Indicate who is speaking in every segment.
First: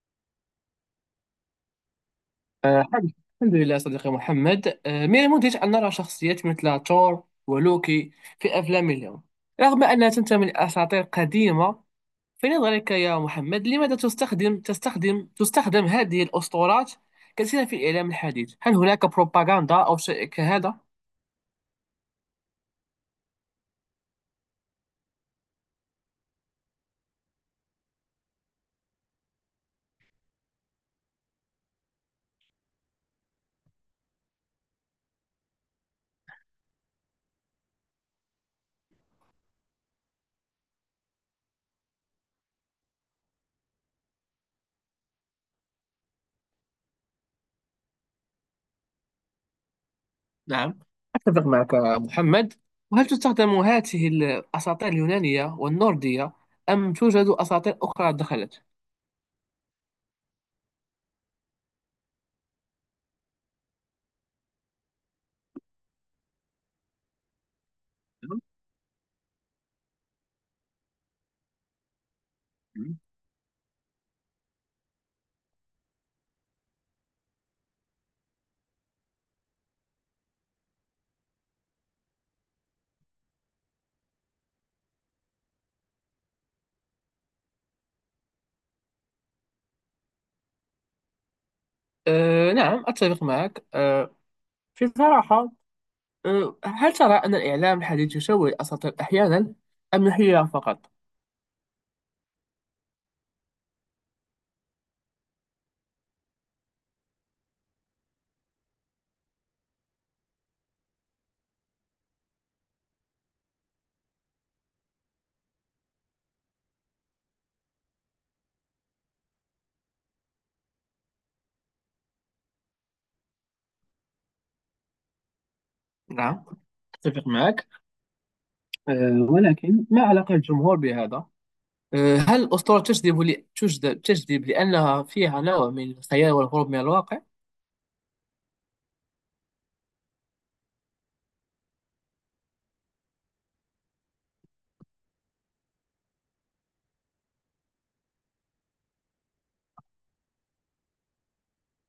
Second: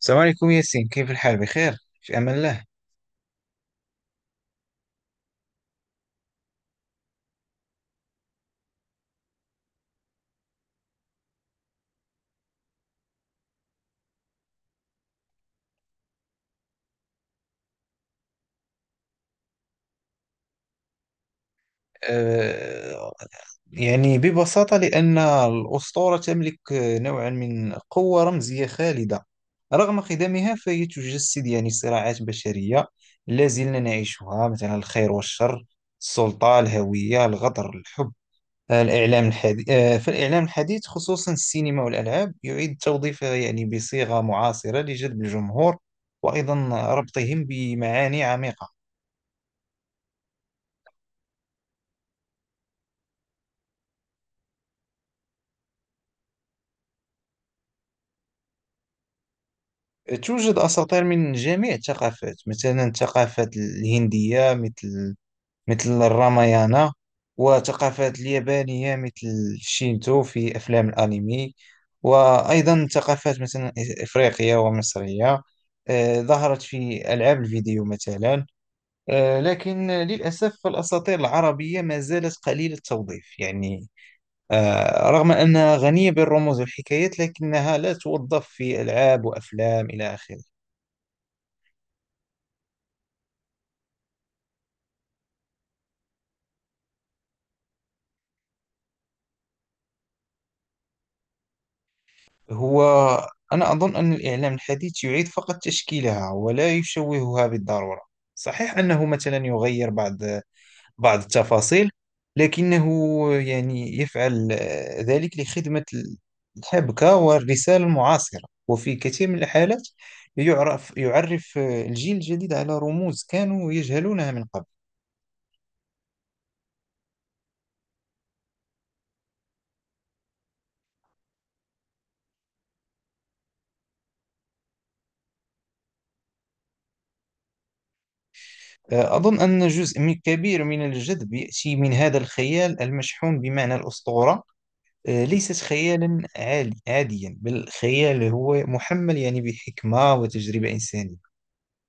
Speaker 1: السلام عليكم ياسين، كيف الحال؟ بخير في أمان الله.
Speaker 2: الحمد الحمد لله صديقي محمد. من المدهش أن نرى شخصيات مثل تور ولوكي في أفلام اليوم، رغم أنها تنتمي لأساطير قديمة. في نظرك يا محمد، لماذا تستخدم هذه الأسطورات كثيرا في الإعلام الحديث؟ هل هناك بروباغندا أو شيء كهذا؟
Speaker 1: أه يعني ببساطة لأن الأسطورة تملك نوعا من قوة رمزية خالدة رغم خدمها، فهي تجسد يعني صراعات بشرية لا زلنا نعيشها، مثلا الخير والشر، السلطة، الهوية، الغدر، الحب. آه، الإعلام الحديث آه، فالإعلام الحديث خصوصا السينما والألعاب يعيد توظيفها يعني بصيغة معاصرة لجذب الجمهور، وأيضا ربطهم بمعاني عميقة.
Speaker 2: نعم، أتفق معك يا محمد. وهل تستخدم هذه الأساطير اليونانية والنوردية، أم توجد أساطير أخرى دخلت؟
Speaker 1: توجد أساطير من جميع الثقافات، مثلا الثقافة الهندية مثل الرامايانا، وثقافات اليابانية مثل الشينتو في أفلام الأنمي، وأيضا
Speaker 2: نعم.
Speaker 1: ثقافات مثلا إفريقية ومصرية ظهرت في ألعاب الفيديو مثلا. لكن للأسف الأساطير العربية ما زالت قليلة التوظيف يعني، رغم أنها غنية بالرموز والحكايات لكنها لا توظف في ألعاب وأفلام إلى آخره.
Speaker 2: أه نعم، أتفق معك. في صراحة، هل ترى أن الإعلام الحديث يشوه الأساطير أحيانا، أم هي فقط؟
Speaker 1: هو أنا أظن أن الإعلام الحديث يعيد فقط تشكيلها ولا يشوهها بالضرورة. صحيح أنه مثلا يغير بعض التفاصيل، لكنه يعني يفعل ذلك لخدمة الحبكة والرسالة المعاصرة، وفي كثير من الحالات يعرف الجيل الجديد على رموز كانوا يجهلونها من قبل.
Speaker 2: نعم، أتفق معك. ولكن ما علاقة الجمهور بهذا؟ هل الأسطورة تجذب تجذب لأنها فيها نوع من الخيال والهروب من الواقع؟
Speaker 1: أظن أن كبير من الجذب يأتي من هذا الخيال المشحون بمعنى الأسطورة. ليست خيالا عالي عاديا، بل خيال هو محمل يعني بحكمة وتجربة إنسانية،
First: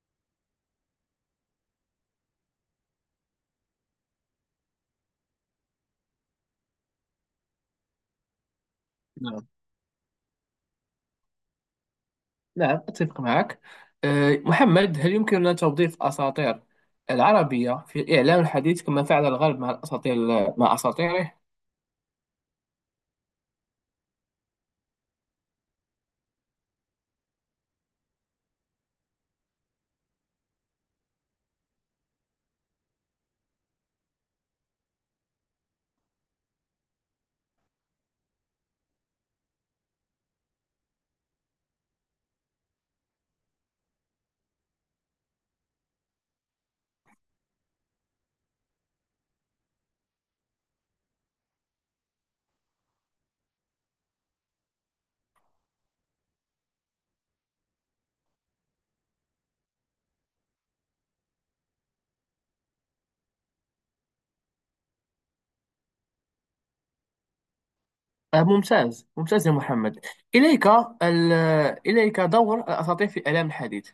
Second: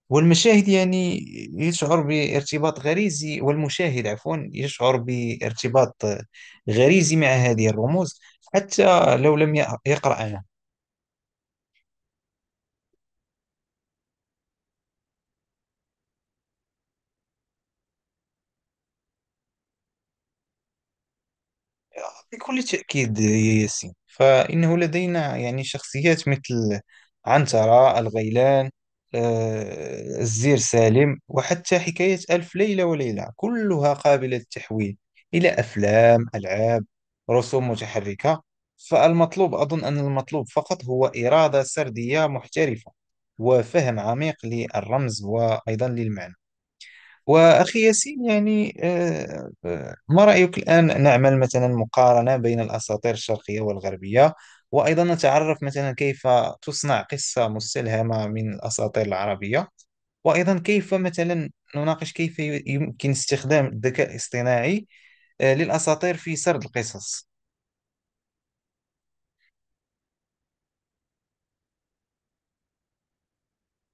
Speaker 1: والمشاهد يعني يشعر بارتباط غريزي. والمشاهد عفوا يشعر بارتباط غريزي مع هذه الرموز حتى لو
Speaker 2: نعم.
Speaker 1: لم يقرأها.
Speaker 2: نعم، أتفق معك. محمد، هل يمكننا توظيف الأساطير العربية في الإعلام الحديث كما فعل الغرب مع الأساطير، مع أساطيره؟
Speaker 1: بكل تأكيد يا ياسين، فإنه لدينا يعني شخصيات مثل عنترة، الغيلان، الزير سالم، وحتى حكاية ألف ليلة وليلة، كلها قابلة للتحويل إلى أفلام، ألعاب، رسوم متحركة. فالمطلوب أظن أن المطلوب فقط هو إرادة سردية محترفة وفهم عميق للرمز وأيضا للمعنى. وأخي ياسين يعني، ما رأيك الآن نعمل مثلا مقارنة بين الأساطير الشرقية والغربية، وأيضا نتعرف مثلا كيف تصنع قصة مستلهمة من الأساطير العربية، وأيضا كيف مثلا نناقش كيف يمكن استخدام الذكاء الاصطناعي للأساطير في سرد القصص؟
Speaker 2: ممتاز ممتاز يا محمد. إليك ال- إليك دور الأساطير في الإعلام الحديث.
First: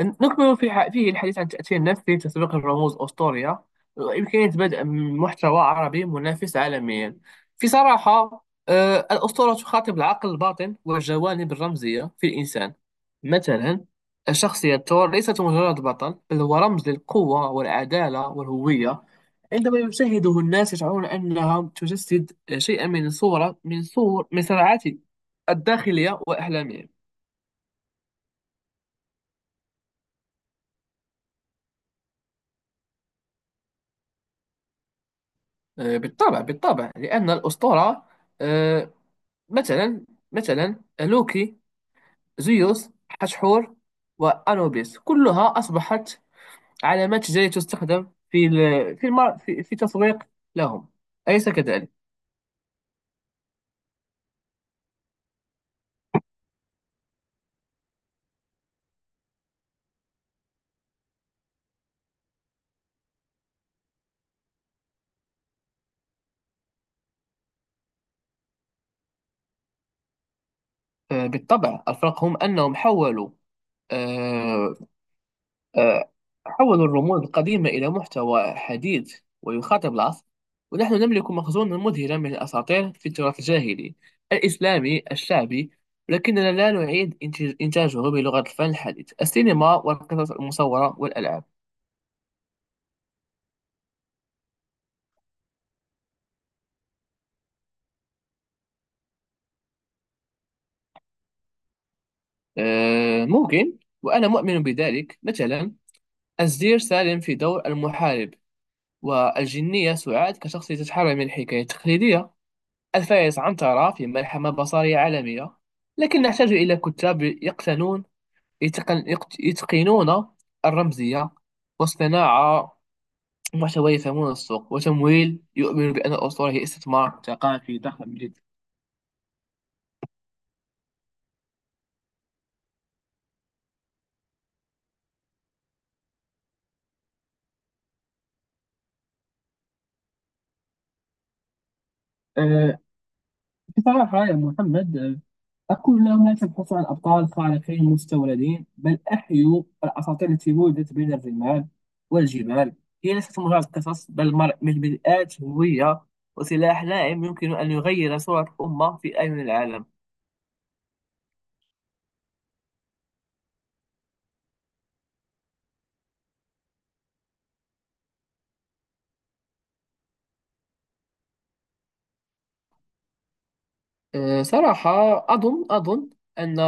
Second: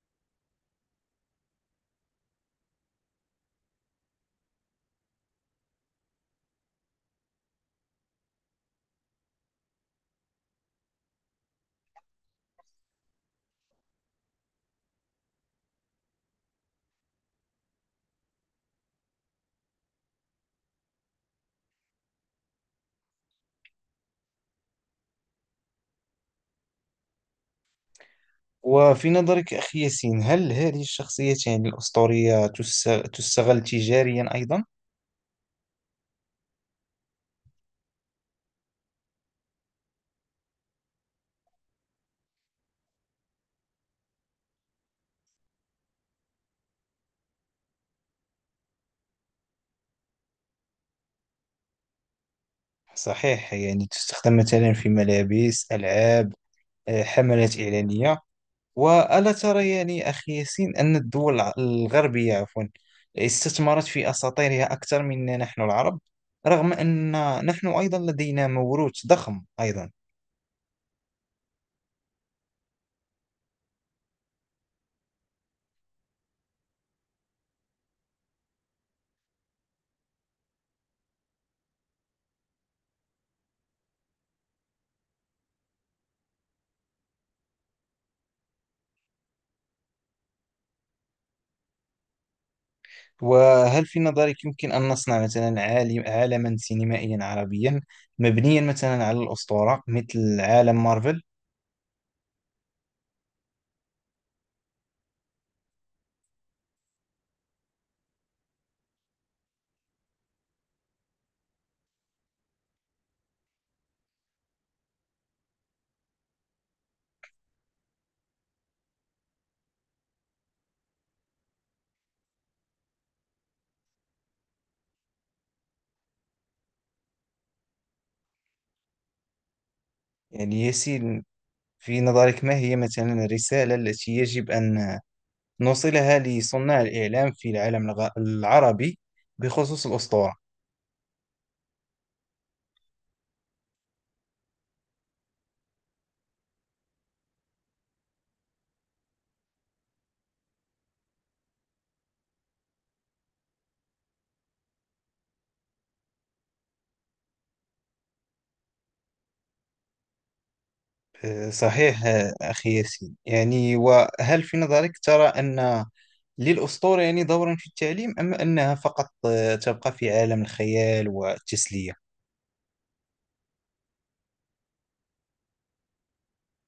Speaker 2: نكمل في فيه الحديث عن تأثير نفسي، تسويق الرموز أسطوريا، وإمكانية بدء محتوى عربي منافس عالميا. في صراحة، الأسطورة تخاطب العقل الباطن والجوانب الرمزية في الإنسان. مثلا الشخصية تور ليست مجرد بطل، بل هو رمز للقوة والعدالة والهوية. عندما يشاهده الناس، يشعرون أنها تجسد شيئا من صورة، من صور صراعات الداخلية وأحلامهم.
Speaker 1: وفي نظرك أخي ياسين، هل هذه الشخصيتين الأسطورية تستغل تجاريا أيضا؟
Speaker 2: بالطبع بالطبع، لأن الأسطورة، آه، مثلا، مثلا لوكي، زيوس، حتحور وأنوبيس، كلها أصبحت علامات تجارية تستخدم في في في تسويق لهم. أليس كذلك؟
Speaker 1: صحيح، يعني تستخدم مثلا في ملابس، ألعاب، حملات إعلانية. وألا ترى يعني أخي ياسين أن الدول الغربية عفوا استثمرت في أساطيرها أكثر منا نحن العرب، رغم أن نحن أيضا لدينا موروث ضخم أيضا؟
Speaker 2: بالطبع. الفرق هم أنهم حولوا، آه، آه، حول الرموز القديمة إلى محتوى حديث ويخاطب العصر. ونحن نملك مخزونا مذهلا من الأساطير في التراث الجاهلي، الإسلامي، الشعبي، لكننا لا نعيد إنتاجه بلغة الفن الحديث، السينما والقصص المصورة والألعاب.
Speaker 1: وهل في نظرك يمكن أن نصنع مثلا عالم عالما سينمائيا عربيا مبنيا مثلا على الأسطورة مثل عالم مارفل؟
Speaker 2: ممكن، وأنا مؤمن بذلك. مثلا الزير سالم في دور المحارب، والجنية سعاد كشخصية تتحرر من الحكاية التقليدية، الفيض عنترة في ملحمة بصرية عالمية. لكن نحتاج إلى كتاب يقتنون، يتقنون الرمزية والصناعة، محتوى يفهمون السوق، وتمويل يؤمن بأن الأسطورة هي استثمار ثقافي ضخم جدا.
Speaker 1: يعني ياسين، في نظرك ما هي مثلا الرسالة التي يجب أن نوصلها لصناع الإعلام في العالم العربي بخصوص الأسطورة؟
Speaker 2: أه، بصراحة يا محمد، أقول لا، لا تبحثوا عن أبطال خارقين مستوردين، بل أحيوا الأساطير التي ولدت بين الرمال والجبال. هي ليست مجرد قصص، بل من بدءات هوية وسلاح لائم يمكن أن يغير صورة أمة في أعين العالم.
Speaker 1: صحيح. أخي ياسين يعني، وهل في نظرك ترى أن للأسطورة يعني دورا في التعليم، أم أنها فقط تبقى في عالم الخيال والتسلية؟
Speaker 2: أه، صراحة، أظن أن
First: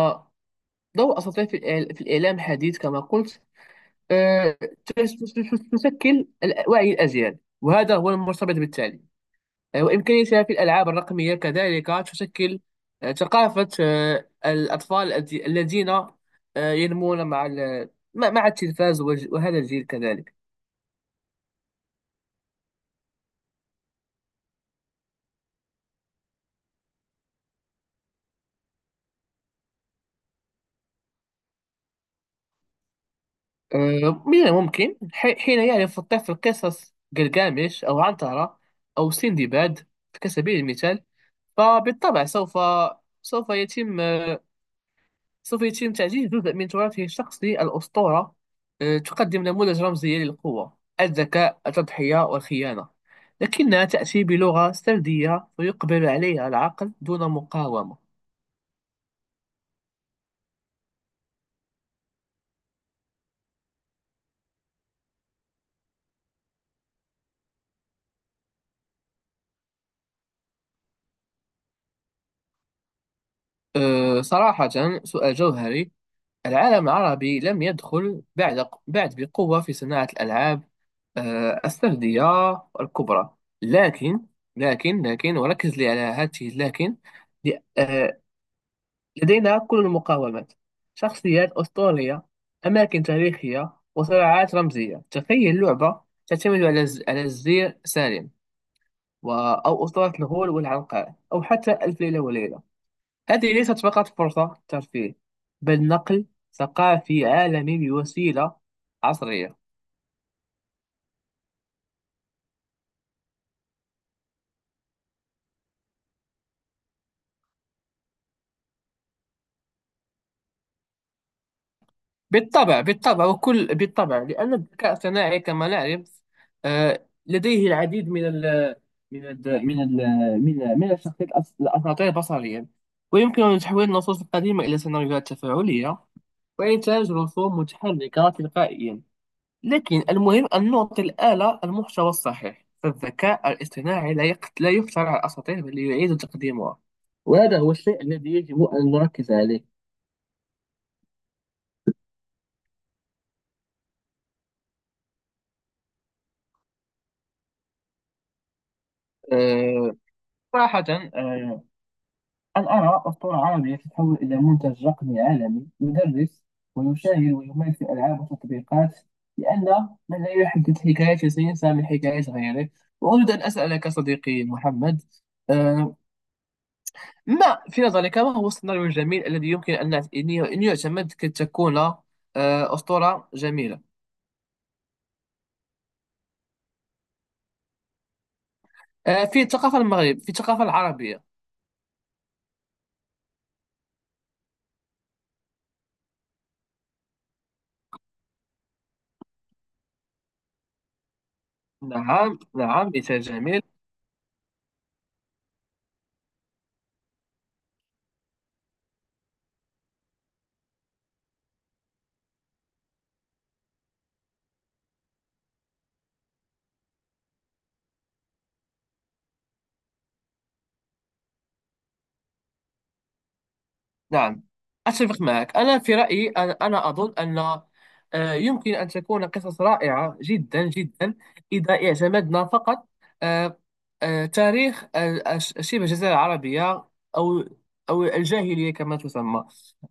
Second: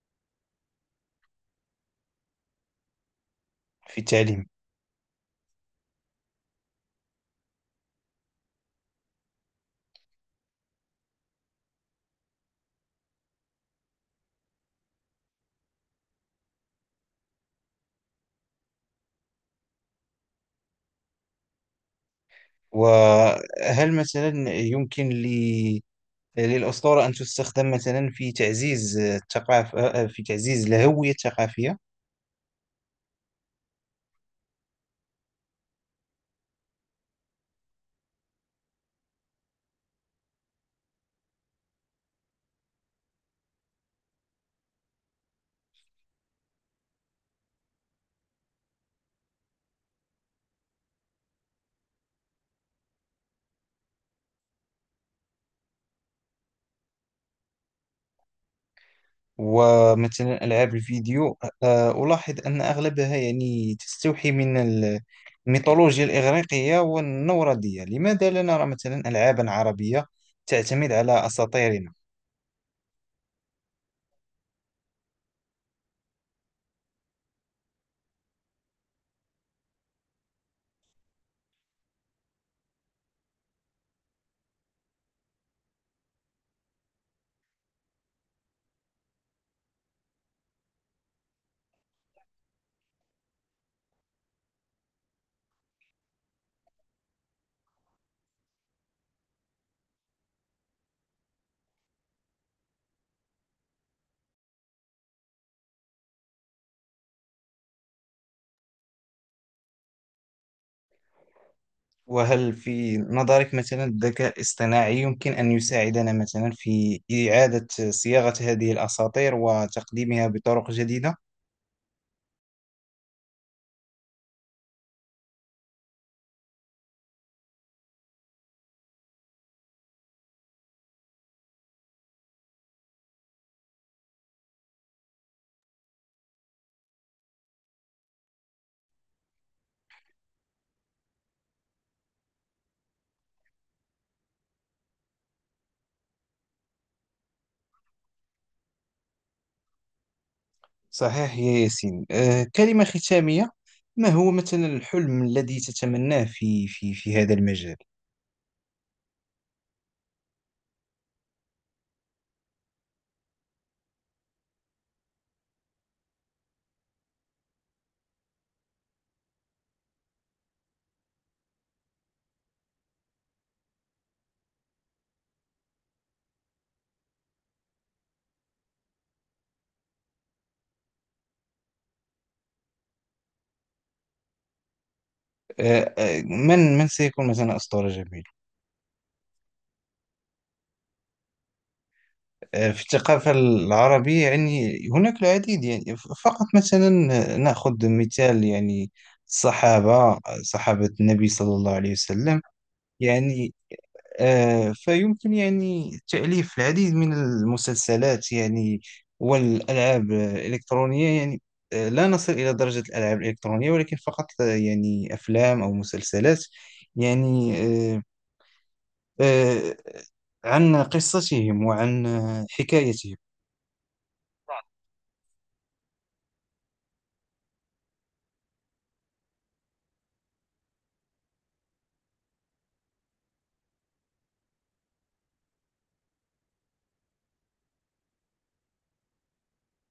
Speaker 2: ضوء أساطير في في الإعلام الحديث كما قلت،
Speaker 1: في التعليم.
Speaker 2: أه، تشكل وعي الأجيال، وهذا هو المرتبط بالتعليم. وإمكانيتها في الألعاب الرقمية كذلك تشكل ثقافة الأطفال الذين ينمون مع مع التلفاز وهذا الجيل كذلك.
Speaker 1: وهل مثلا يمكن ل للأسطورة أن تستخدم مثلا في تعزيز الثقافة، في تعزيز الهوية الثقافية؟
Speaker 2: من الممكن حين يعرف الطفل قصص جلجامش أو عنترة أو سندباد كسبيل المثال، فبالطبع سوف، سوف يتم سوف يتم تعزيز جزء من تراثه الشخصي. الأسطورة تقدم نموذج رمزي للقوة، الذكاء، التضحية والخيانة، لكنها تأتي بلغة سردية ويقبل عليها العقل دون مقاومة.
Speaker 1: ومثلا ألعاب الفيديو، ألاحظ أن أغلبها يعني تستوحي من الميثولوجيا الإغريقية والنوردية، لماذا لا نرى مثلا ألعابا عربية تعتمد على أساطيرنا؟
Speaker 2: صراحة، سؤال جوهري. العالم العربي لم يدخل بعد بقوة في صناعة الألعاب السردية الكبرى. لكن لكن لكن، وركز لي على هذه لكن، لدينا كل المقاومات، شخصيات أسطورية، أماكن تاريخية وصراعات رمزية. تخيل لعبة تعتمد على الزير سالم و... أو أسطورة الغول والعنقاء، أو حتى ألف ليلة وليلة. هذه ليست فقط فرصة ترفيه، بل نقل ثقافي عالمي بوسيلة عصرية.
Speaker 1: وهل في نظرك مثلا الذكاء الاصطناعي يمكن أن يساعدنا مثلا في إعادة صياغة هذه الأساطير وتقديمها بطرق جديدة؟
Speaker 2: بالطبع بالطبع، وكل بالطبع، لأن الذكاء الصناعي كما نعرف، لديه العديد من ال من ال من ال من من الشخصيات الأساطير بصريا، ويمكن تحويل النصوص القديمة إلى سيناريوهات تفاعلية، وإنتاج رسوم متحركة تلقائيا. لكن المهم أن نعطي الآلة المحتوى الصحيح، فالذكاء الاصطناعي لا يخترع الأساطير، بل يعيد تقديمها، وهذا هو الشيء الذي يجب أن نركز عليه.
Speaker 1: صحيح يا ياسين. كلمة ختامية، ما هو مثلا الحلم الذي تتمناه في هذا المجال؟
Speaker 2: آه، صراحة، آه، أن أرى أسطورة عربية تتحول إلى منتج رقمي عالمي، يدرس ويشاهد ويمارس ألعاب وتطبيقات، لأن من لا يحدد حكايته سينسى من حكاية غيره. وأريد أن أسألك صديقي محمد، آه، ما في نظرك، ما هو السيناريو الجميل الذي يمكن أن يعتمد كي تكون أسطورة جميلة؟
Speaker 1: من سيكون مثلا إصدار جميل
Speaker 2: في الثقافة المغرب، في الثقافة العربية.
Speaker 1: في الثقافة العربية؟ يعني هناك العديد يعني، فقط مثلا نأخذ مثال يعني الصحابة، صحابة النبي صلى الله عليه
Speaker 2: نعم،
Speaker 1: وسلم،
Speaker 2: نعم، مثال
Speaker 1: يعني
Speaker 2: جميل.
Speaker 1: فيمكن يعني تأليف العديد من المسلسلات يعني والألعاب الإلكترونية يعني. لا نصل إلى درجة الألعاب الإلكترونية، ولكن فقط يعني أفلام أو مسلسلات يعني، آه، عن قصتهم وعن حكايتهم.
Speaker 2: نعم، أتفق معك. أنا في رأيي، أنا أظن أن يمكن أن تكون قصص رائعة جدا جدا، إذا اعتمدنا فقط آه، تاريخ شبه الجزيرة العربية، أو، أو الجاهلية كما تسمى.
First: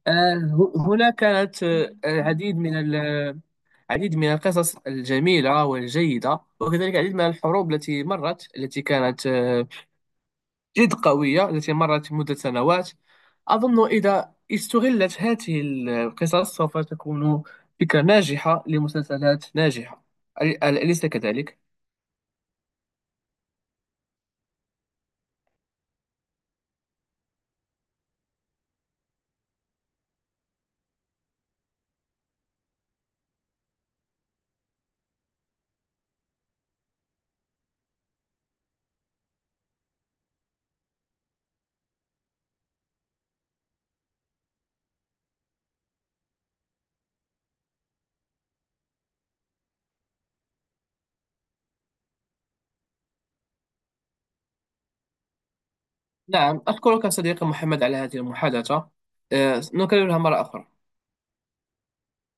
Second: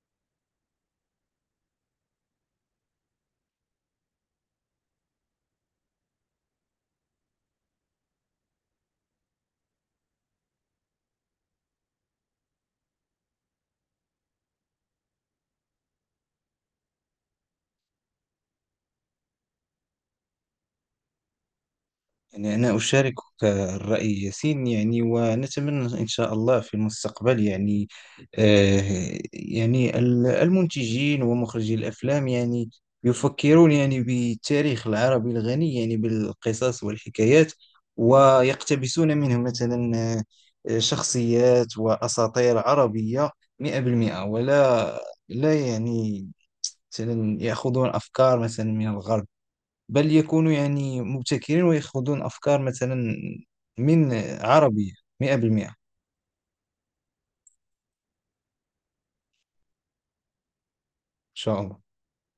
Speaker 2: هنا كانت العديد من العديد من القصص الجميلة والجيدة، وكذلك العديد من الحروب التي مرت، التي كانت جد قوية، التي مرت مدة سنوات. أظن إذا استغلت هذه القصص، سوف تكون فكرة ناجحة لمسلسلات ناجحة. أليس كذلك؟
Speaker 1: يعني أنا أشاركك الرأي ياسين، يعني ونتمنى إن شاء الله في المستقبل يعني يعني المنتجين ومخرجي الأفلام يعني يفكرون يعني بالتاريخ العربي الغني يعني بالقصص والحكايات، ويقتبسون منه مثلا شخصيات وأساطير عربية 100%، ولا لا يعني مثلا يأخذون أفكار مثلا من الغرب، بل يكونوا يعني مبتكرين، ويأخذون أفكار مثلا من عربية 100%. إن
Speaker 2: نعم، أشكرك صديقي محمد على هذه المحادثة. نكررها مرة أخرى.
Speaker 1: شاء الله.